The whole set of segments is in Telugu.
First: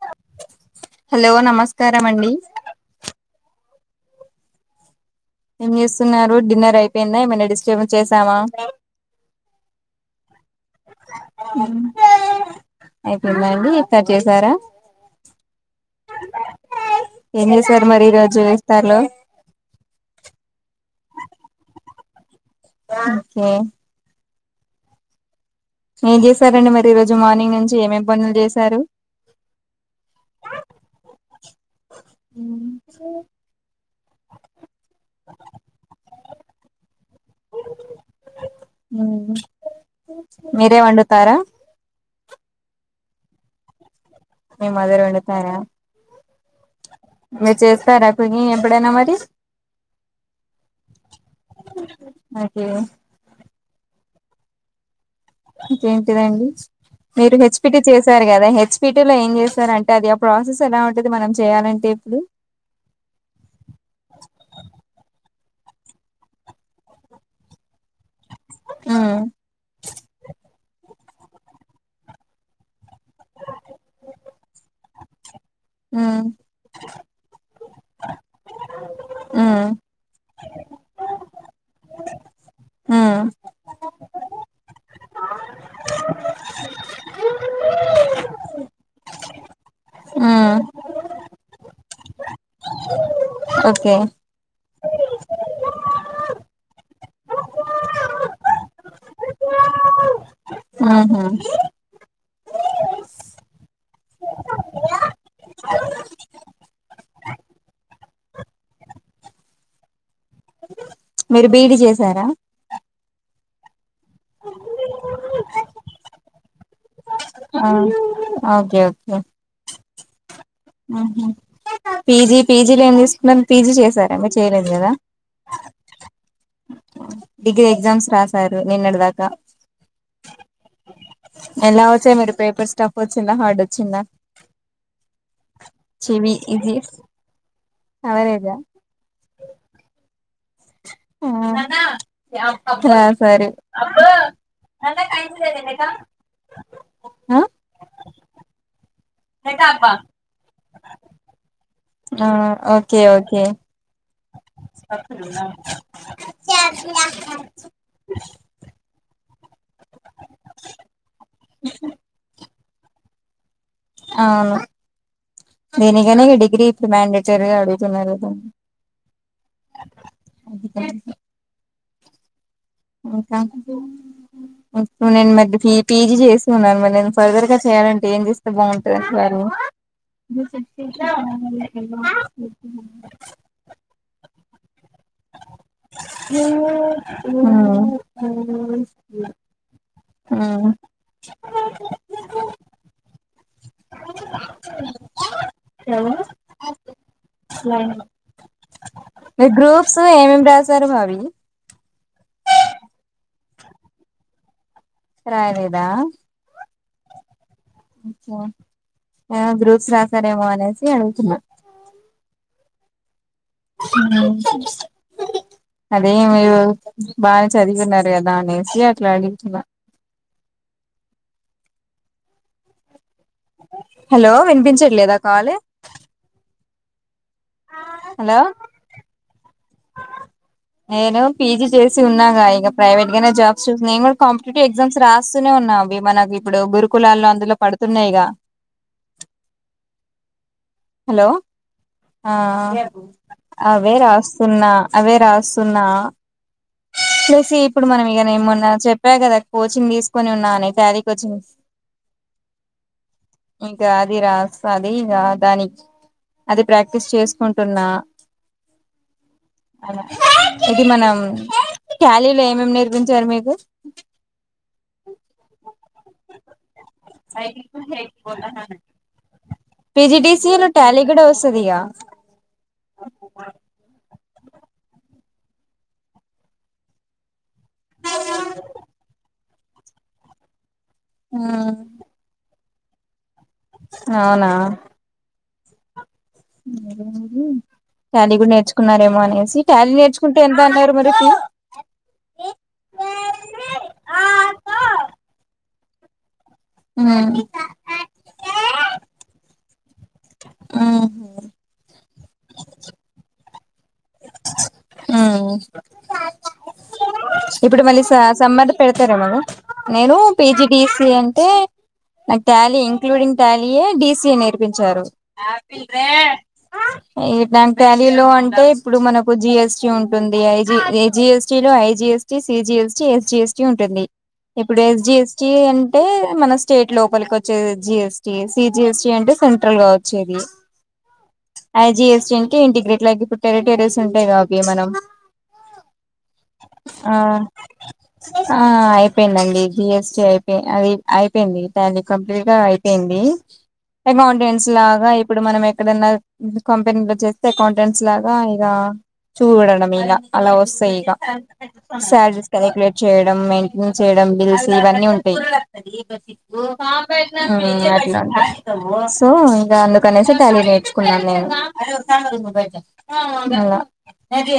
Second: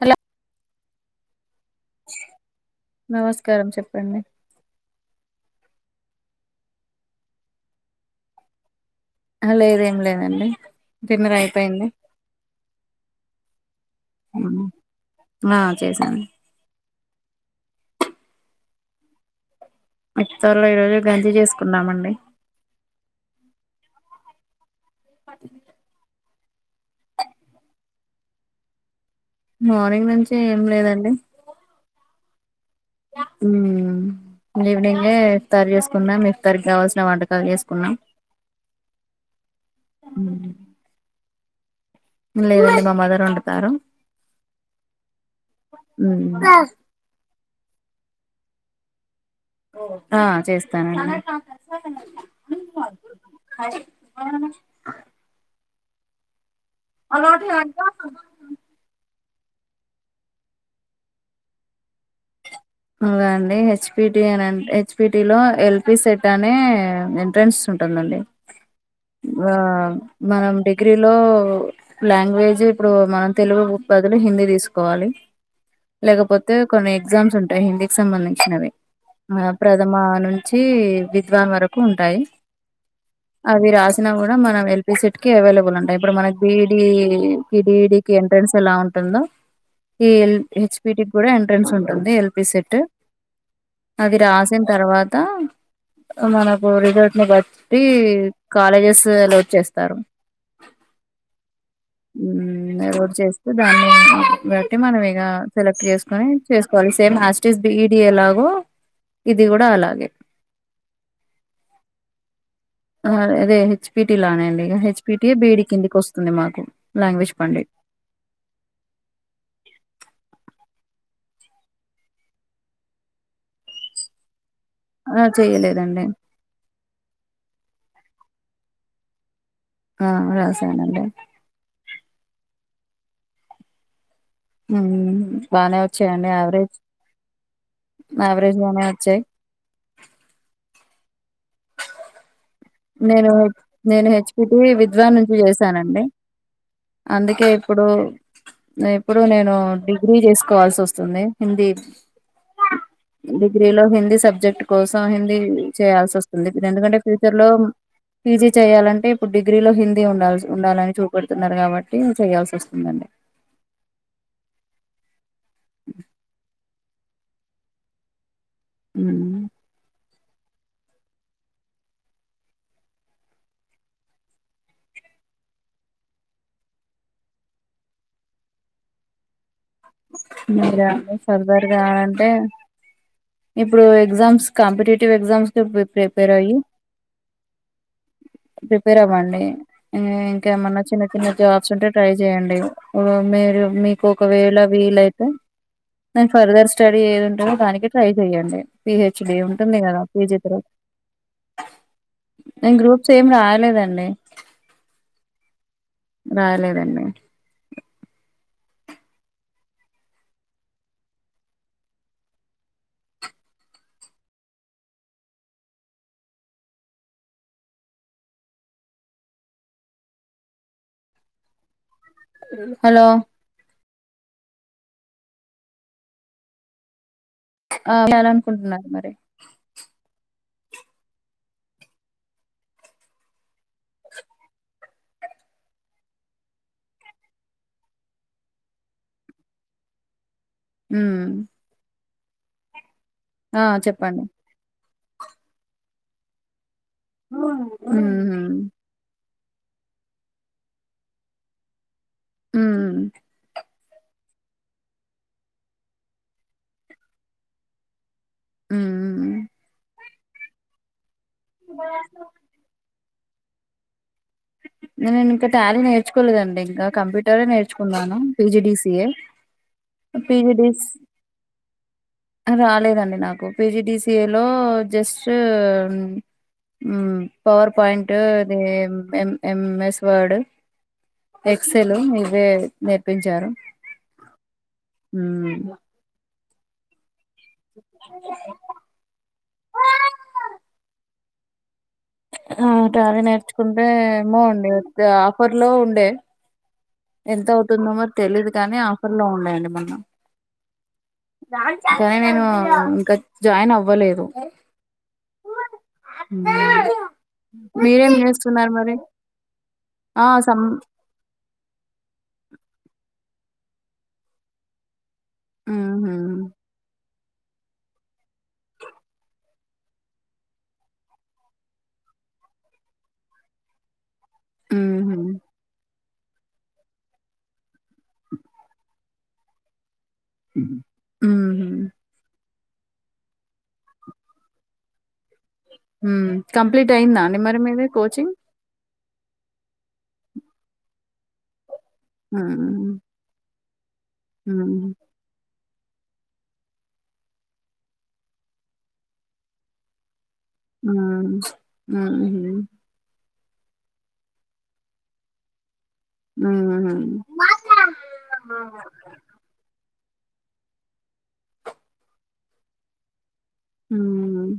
హలో హలో నమస్కారం అండి. నమస్కారం చెప్పండి. ఏం చేస్తున్నారు డిన్నర్ అయిపోయిందా ఏమన్నా డిస్ట్రబ్ చేశామా? ఆ లేదు ఏం లేదండి డిన్నర్ అయిపోయింది. [unintelligible] ఉమ్ ఆ చేశామండి ఏం చేశారు మరి ఈరోజు ఇఫ్తారు లో ఇఫ్తార్ లో ఈ రోజు గంజి చేసుకున్నామండి. ఓకే [unintelligible] ఏం చేశారండి మరి ఈ రోజు మార్నింగ్ నుంచి ఏమేం పనులు చేశారు? మార్నింగ్ నుంచి ఏం లేదండి. ఊమ్ ఈవినింగే ఇఫ్తార్ చేసుకున్నాం ఇఫ్తారు గావాల్స్ ఇగ వంటకాలు చేసుకున్నాం హూమ్ మీరే వండుతారా లేదండి మా మదర్ వండుతారు. మీ మదర్ వండుతారా? [unintelligible] మీరు చేస్తారా కొని ఎప్పుడైనా మరి? ఆ చేస్తానండి. ఓకే ఇంకేంటిదండి మీరు హెచ్పిటి చేసారు గదా హెచ్పిటీ లో ఏం చే శారు అంటే అది ఆ ప్రాసెస్ ఎలా ఉంటది మనం చేయాలంటే ఇప్పుడు. ఇంగో అండి హెచ్పిటి అనన్ హెచ్పిటి లో ఎల్పి సెట్ అనే ఎంట్రన్స్ ఉం టుందండి ఉమ్ ఆ మనం డి గ్రీలో లాంగ్వేజ్ ఇప్పుడు మనం తెలుగు బదులు హిందీ తీసుకోవాలి. ఉమ్ లేకపోతే కొన్ని ఎగ్జామ్స్ ఉంటాయి హిందీకి సంబంధించినవి ఆ ఉమ్ ప్రథమ నుం చి విద్వాన్ వరకు ఉంటాయి. ఆ అవి రాసిన గూడ మనం ఎల్పీసెట్ కి అవైలబుల్ అంటా ఇప్పుడు మనకి బిఈడి కి డిడి కి ఎంట్రన్ న్స్ ఎలా ఉంటుందోఈ ఎల్ ఉమ్ హెచ్పిటి గ్గూడ ఎంట్రెన్స్ ఉంటుంది ఎల్ పీ సెట్ ఓకే అది రాసిన తర్వాత మనకు రిజల్ట్ ని బట్టి కాలేజెస్ ఎలోట్ చేస్తారు ఊ హుమ్ హుమ్ ఎలోట్ చేస్తే దానిని బట్టి మనం ఇగా సెలెక్ట్ చేసుకొని చేసుకోవాలి సేమ్ హాస్టీస్ బి ఈ డి ఎలాగో ఇది గూడా అలాగే. మీరు బీఈడి చేసారా అదే హెచ్పిటీ లానేండి హెచ్పిటీ బీఈడి కిందికి వస్తుంది మాకు లాంగ్వేజ్ ఆ పండిట్. ఓకే ఓకే ఉమ్ హు పీజీ పీజీలో ఏం దీసుకున్నారు పీజీ చేసారా మీరు చేయలేదు గదా ఆ! చేయలేదండి. డిగ్రీ ఎగ్జామ్స్ రాశారు నిన్నటి దాకా ఆ రాసానండి పేపర్ స్టఫ్ వచ్చిందా హార్డ్ వచ్చిందా హుమ్ బానే వచ్చాయండి చివి ఈజీ యావరేజ్ అవరేజా యావరేజ్ గానే వచ్చాయి ఉమ్ నేను నేను హెచ్పిటి విద్వాన్ నుంచి చేశానండి ఆ అందుకే ఇప్పుడు ఇప్పుడు నేను డిగ్రీ జేసుకోవాల్సి వస్తుంది హిందీ ఆ ఓకే ఓకే డిగ్రీ లో హిందీ సబ్జెక్ట్ కోసం హిందీ చేయాల్సి వస్తుంది ఎందుకంటే ఫ్యూచర్ లో పీజీ చేయాలంటే ఇప్పుడు డిగ్రీ డిగ్రీలో హిందీ ఉండాల్సి ఉండాలని చూపెడుతున్నారు కాబట్టి చేయాల్సి వస్తుందండి అవును దీనికనే డిగ్రీ ఇప్పుడు మండేటరీగా అడుగుతున్నారు కదండి ఉమ్ అదిిక [inaudible] ఇంకా నేను మధ్య పీజీ చేసి ఉన్నాను నేను ఫర్దర్ గా అంటే ఏం జేస్తే బాగుంట దంటారు మీరా ఫర్దర్ గా అంటే ఇప్పుడు ఎగ్జామ్స్ కాంపిటేటివ్ ఎగ్జామ్స్ కి ప్రిపేర్ ఏ అయ్యి [unintelligible] ప్రిపేర్ అవ్వండి ఇంకా ఏమన్నా చిన్న చిన్న జాబ్స్ ఉంటే ట్రై చేయండి మీరు మీకు ఒకవేళ వీలైతే దేన్ ఫర్దర్ స్టడీ ఏది ఉంటుందో దానికి ట్రై చెయ్యండి పిహెచ్డీ మీ ఉంటుంది గ్రూప్స్ గదా పీజీ ఏమేమి తర్వాత [inaudible] నేన్ గ్రూప్స్ ఏం రాయలేదండి రాయలేదు రాయలేదండి గ్రూప్స్ రాసారేమో అనేసి అడుగుతున్నా [unintelligible] అదే మీరు బాగా చదివున్నారు గదా అనేసి అట్లా అడుగుతున్నా [inaudible] హలో హలో వినిపించట్లేదా కాలు ఆ చాల [unintelligible] అనుకుంటున్నారు మరి [inaudible] నేను పీజీ జేసి ఉన్నాగా ఇగ ప్రైవేట్ గానే జాబ్స్ చూసి నేను గూడా కాంపిటేటివ్ ఎగ్జామ్స్ రాస్తూనే ఉన్నా అవి మనకి ఇప్పుడు గురుకులాల్లో అందులో పడుతున్నాయిగా హలో ఉమ్ ఆ ఆ అవే చెప్పండి రాస్తున్నా అవే రాస్తున్నా ప్సి ఇప్పుడు మనం ఇగనే ఉమ్ మొన్నా చెప్పా గదా కోచింగ్ దీసుకొని ఉన్నా అని తారీ కోచింగ్స్ ఉమ్ ఇంకా అది రాస్త అది ఇంకా దానికి అది ప్రాక్టీస్ చేసుకుంటున్నా ఉమ్ ఉమ్ ఇది మనం ట్యాలీలో ఏమేమి నేర్పించారు మీకు [inaudible] నీనికా టాలీ నేర్చుకోలేదండి ఇంకా కంప్యూటరే నేర్చుకున్నాను. పిజిడిసిఏ పీజిడసిఏలో టాలీ కూడా వసది ఇగా కా రాలేదండి నాకు పీజిడిస్ ఏలో జస్ట్ హు పావర్ పాయింటుంది. M M S Word Excel ఇవే నేర్పించారు. అవునా ఉమ్ హుహూ ట్యాలీ కూడా నేర్చుకున్నారేమో అనేసి ట్యాలీ నేర్చుకుంటే ఎంత అన్నారు మరి ఫీ ఆ టాలీ నేర్చుకుంటే టే ఉమ్ ఎంత ఉమ్ అవుతుందో మరి తెలీదు కానీ ఆఫర్ లో ఉన్నాయండి. మళ్ళా కానీ నేను ఇంకా జాయిన్ అవ్వలేదు. ఉమ్ హుమ్ ఇప్పుడు మళ్ళీ సా సమ్మధ పెడతార మరి నేను ఆ సం పిజిడిసి అంటే నాక్ ట్యాలీ, ఇంక్లూడింగ్ ట్యాలీయే డీసీయే నేర్పించారు. ఆపిల్ రే ఊహూ ఇట్లాంటి అల్లిలో అంటే ఇప్పుడు మనకు జిఎస్టీ ఉంటుంది. ఐజి ఎస్టి లో IGST C CGST SGST ఉంటుంది. ఇప్పుడు ఎస్ ఊహూ జిఎస్టి ఎన్ టే మన స్టేట్ లోపలికి వచ్చే జిఎస్టి సి జిఎస్టి అంటే సెంట్రల్ గావ్ చేది ఊహూ ఐజి ఎస్టేన్ కి ఇంటిగ్రేట్ లైక్ ఇప్పుడు టెరిటేరియర్స్ ఉంటాయి. అవి మనం హు కంప్లీట్ ఆ అయిందాండి. మరి మీది కోచింగ్ పెందండి. జిఎస్టీ అయిపేయ్ అది అయిపోయింది. తాది కంప్లీట్ గా మ్మ్ అయిపోయింది. ఏ మౌంటెన్స్ మ్మ్ లాగా ఇప్పుడు మనం ఏక్ ఎక్కడన్నా కంపెనీ లో చేస్తే కౌంటెంట్స్ లాగా ఇలా చూడడం ఇలా అలా వసాయ్ ఇగా మ్మ్ ఊహూ శాలరీస్గా కాలిక్యులేట్ చేయడ్ మెంటెన్స్ చేయడం బిల్స్ ఇవన్నీ ఉంటాయ్. హు ఊహూ అట్లా సో ఇగా అడ్ కానేసే టాలీ నేర్చుకున్నాను. నేను మళ్ళా మ్మ్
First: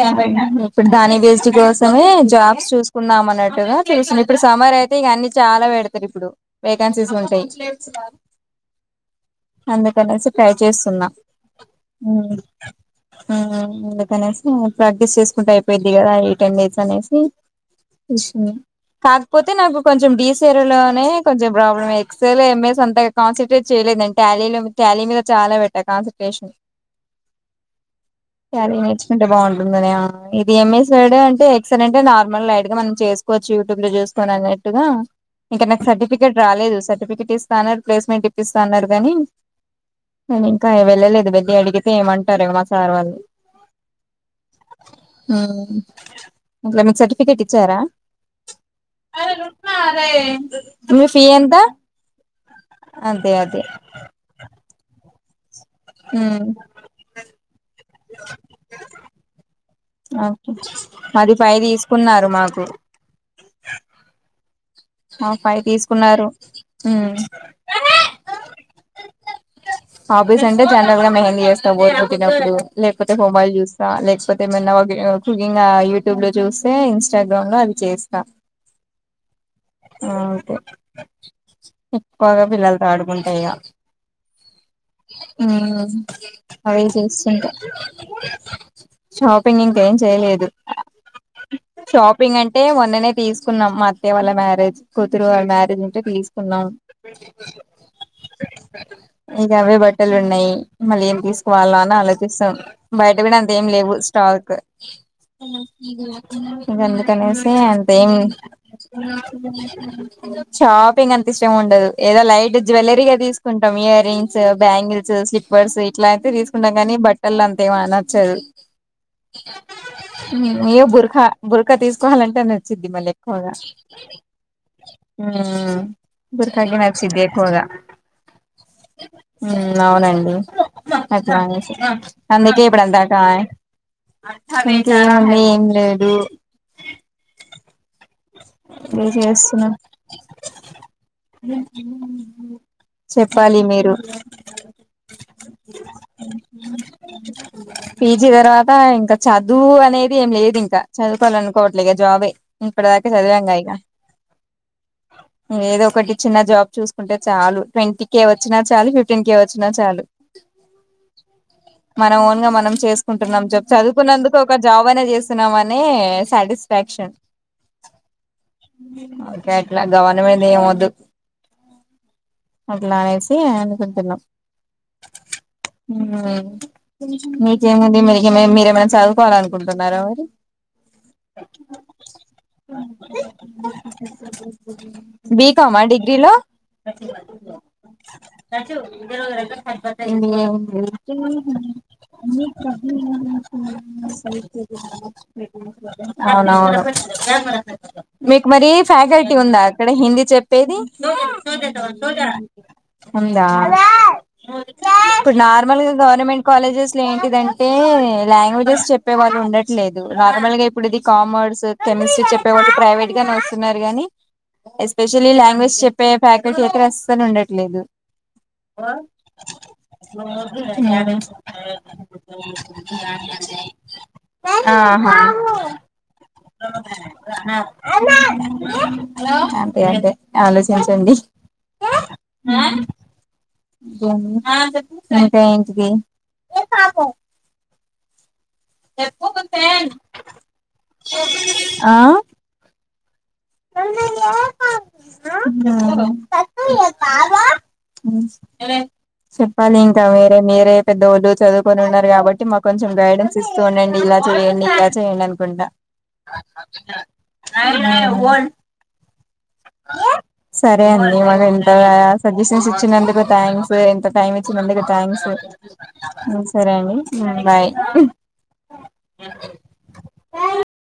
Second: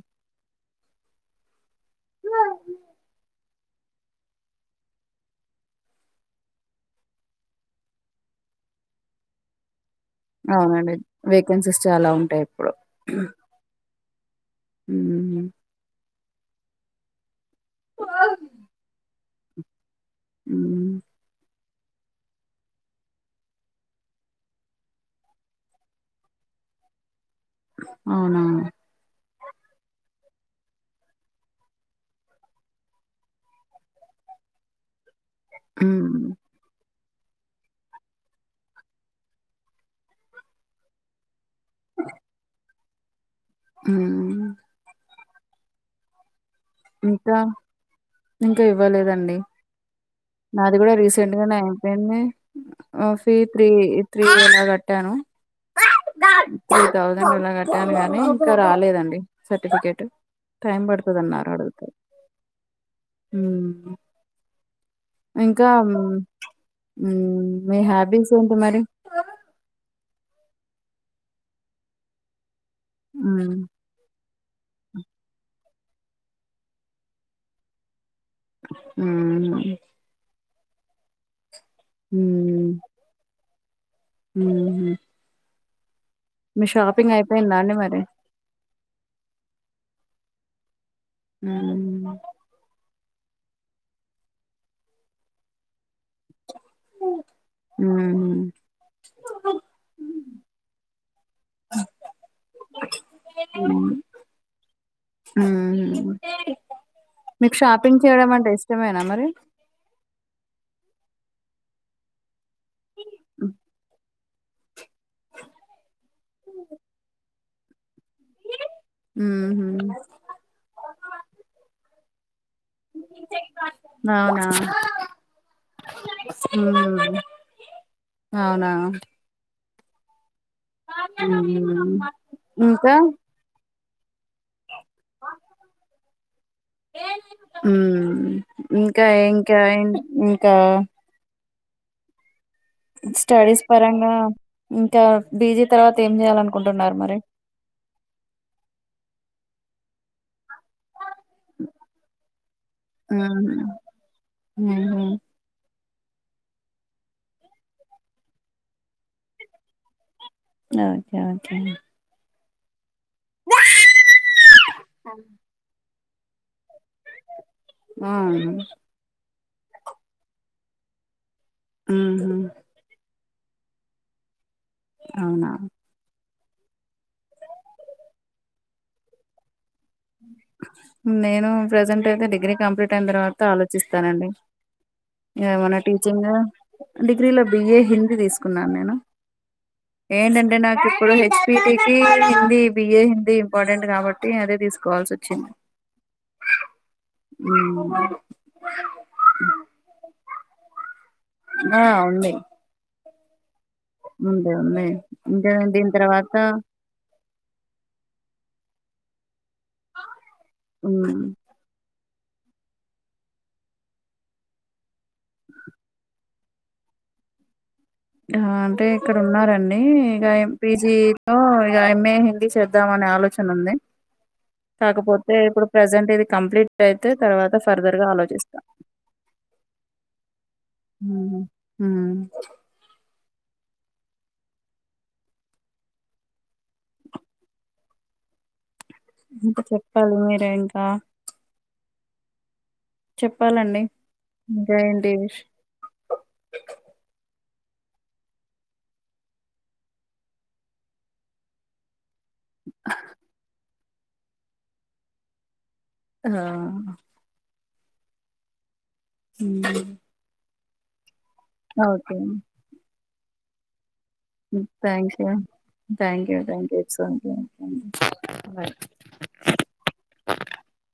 ఇప్పుడు దాని జిస్ట్ కోస్ తుమే జాబ్స్ చూసుకున్నాం అన్నట్టుగా తీసున్న ఇప్పుడు సమర్ అయితే ఇగా అన్ని చాలా పెడతారు ఇప్పుడువెక్ కెన్సిస్ ఉంటాయ్. అందుక్ కనేసి ట్రై అవునండి చేసున్నా వేకెన్సీస్ చాలా ఉంటాయి ఇప్పుడు కానేసి ప్రాక్టీస్ మ్మ్ చేసుకుంటే అయిపోయిద్ది కదా ఏ టైమైతే అనేసి కాకపోతే నాకు కొంచెం మ్మ్ డీసేరెలోనే కొంచెం ప్రాబ్లం ఎక్సల్ ఎంఎస్ అంతా కాన్సన్ంట్రేట్ చేయలేద్ నీన్ ట్యాలీలో క్యా లీ మీద చాలా పెట్ట కాన్సన్ంట్రేషన్ అవునా క్యాలీ నేర్చుకుంటే బావుంటుందనే ఇది ఎమ్ఎస్ రైడన్ అంటే ఎక్సరెంటే నార్మల్ లైట్ గా మనం చేసుకోవచ్చు యూట్యూబ్ చూసుకొని అన్నట్టుగా ఇంకా నాకు హ్మ్ సర్టిఫికెట్ రాలేదు. సర్టిఫికెట్ ఇస్తన్నారు ప్లేస్మెంట్ ఇపిస్తాన్ అనర్గాన్ని నేను ఇంకా వెళ్ళలేదు. వేది అడిగితే ఏమంటారో మా సార్ వాళ్ళు హుహ్ హుహ్ దాన్కి ఇంకా సర్టిఫికేట్ ఇచ్చారా ఇంకా ఇవ్వలేదండి. నాది కూడా మీ ఫీ రీసెంట్ గా ఎంత నే అయిపోయింది. అదే ఆఫే అదే త్రీ త్రీ ఎలా కట్టాను ఉమ్ టూ థౌజండ్ అలా కట్టాను. గానీ ఇంకా రాలేదండి సర్టిఫికేట్ ఓకే టైం పది పడుతదన్నారు పై తీసుకున్నారు మాకు హుహ్ ఆ ఫైవ్ ఇంకాం హు తీసుకున్నారు ఉమ్ మీ హ్యాబిస్ ఏంటి మరి హాబీస్ అంటే జనారల్గా కూడా మెహందీ యేస్తా బోర్ కొట్టినప్పుడు లేకపోతే మొబైల్ హ్మ్ చూస్తా లేకపోతే మెల్లవోగి కుగిగ్ యూట్యూబ్ లో చూస్తే ఇన్స్టాగ్రామ్ లో అవి చేస్త హ్మ్ ఓకే ఎక్కువగా హ్మ్ పిల్లలతో ఆడుకుంటా ఇగ హ్మ్ ఉ మీ అవి షాపింగ్ చూస్తుంట అయిపోయిందా అండి మరి షాపింగ్ ఇంకా ఏం చేయలేదు హ్మ్ షాపింగ్ అంటే వన్ననే తీసుకున్నాం మత్త్య వాళ్ళ మ్యారేజ్ కూతురు వాళ్ళ మ్యారేజ్ ఉంటే తీసుకు సన్నాం హ్మ్ ఇగా అవే బట్టలు ఉన్నాయి. మళ్ళా ఏం తీసుకోవాల్నా అని ఆలోచిస్తాం బయట కూడా అంతేం హ్మ్ లేవు స్టా హ్మ్ [unintelligible] ఇకందుకనేసి మీకు షాపింగ్ అంతేం చేయడం అంటే ఇష్టమేనా మరి షాపింగ్ అంత ఇష్టం ఉండదు ఏదో లైట్ జ్యువెలరీ గా తీసుకుంటాం ఇయర్ రంగ్స్ బ్యాంగిల్ స్లిప్పర్స్ ఇట్లా అయితే తీసుకుంటాం కానీ బట్టలు అంతా ఏమ నచ్చదు ఇ ఉహు క ఏయ్యో బురకా బురకా తీసుకోవాలంటే నచ్చింది మళ్ళీ ఎక్కువగా అవునా హ బుర్కా అంటే ఉమ్ నచింది ఎక్కువగా అవునా అవునండి అట్లా అందుకే ఉమ్ ఇప్పుడ ఇంకా అంతాకా ఇంకేం అంటే ఎం లేదు హ్మ్ ఇంకా ఇ ఇంకా చేస్తున్నాం ఇంకా చెప్పాలి స్టడీస్ మీరు పరంగా ఇంకా బీజీ తర్వాత ఏం చేయాల అనుకుంటున్నారు మరి పీజీ తర్వాత ఇంకా చదు దువు అనేది ఏం లేదు ఇంకా చదువుకోవాలి అనుకోవట్లేగా జాబే పాటు చదివాము గా ఇగ ఉహు ఏదో ఒకటి చిన్న జాబ్ చూసుకుంటే చాలు ట్వంటీ కే వచ్చినా చాలు ఫిఫ్టీన్ కే వచ్చినా చాలు ఓకే ఓకే మనం ఓన్ గా మనం చేసుకుంటున్నాం జబ్ చదువుకున్నందుకు ఒక జాబ్ అయినా చేస్తున్నాం అని సాటిస్ఫాక్షన్ ఆ ఎట్లా గవర్నమెంట్ ఏమద్దు ఉహు అట్లానే అనుకుంటన్నాం అవునా మీకేముంది మీరిక ఏమ మీరేమైనా చదువుకోవాలం నేను ప్రజెంట్ అయితే డిగ్రీ కంప్లీట్ అయిన తర్వాత ఆలోచిస్తానండి ఇమనా బీకామా టీచింగ్ డిగ్రీలో డిగ్రీలో బిఏ హిందీ తీసుకున్నాను నేను ఏంటంటే నాకు ఇప్పుడు హెచ్పిటి కి హిందీ బిఏ హిందీ ఇంపార్టెంట్ కాబట్టి అదే తీసుకు అవునవును ఉమ్, మీకు మరి ఫ్యాకల్టీ ఉందా అక్కడ హింద అంది చెప్పేది ఆ ఉంది ఉందా ఉంది ఉంది ఇప్పుడు ఇంకా నార్మల్ దీని గా తర్వాత గవర్నమెంట్ కాలేజెస్ లో ఏంటిదండి అంటే లాంగ్వేజెస్ చెప్పే వాళ్ళు ఉండట్లేదు నార్మల్ గా ఇప్పుడు ఇది ఉమ్, కామర్స్ సెమిస్టర్ చెప్పే వాటి ప్రైవేట్ గా న వస్తున్నారు గాని ఎస్పెషల్లీ లాంగ్వేజ్ చెప్పే ఫ్యాకల్టీ ఒకటి అసలు ఉండట్లేదు అంటే ఇక్కడ ఉన్నారండి ఇక పీజి త ఇక ఎంఏ హిందీ చేద్దామ అనే ఆలోచన ఉంది ఆహా కాకపోతే ఇప్పుడు ప్రజెంట్ ఇది కంప్లీట్ అయితే తర్వాత ఫర్దర్ గా ఆలోచిస్తాం అంతే అంటే ఆలోచించండి హ్మ్ [unintelligible] [unintelligible] ఇకా చెప్పాలి మీరే ఇంకా ఆ చెప్పాలండి ఇంకా ఏంటి విష్ బగా చెప్పాలి ఇంకా మిరే మీరే పెద్దవాళ్ళు చదువుకొని ఉన్నారు కాబట్టి అంటే మాకు కొంచెం గైడెన్స్ ఇస్తూ ఉండండి ఇలా చేయండి ఇట్లా చేయండి అనుకుంటా ఆ అల్ అ సరే అండి మాకు ఇంతగా సజెషన్స్ ఇచ్చినందుకు థ్యాంక్స్ ఎంత టైం ఇచ్చినందుకు thank thanks you thank you thank సరే యూ ఇట్స్ అండి బాయ్ ఓకే [inaudible]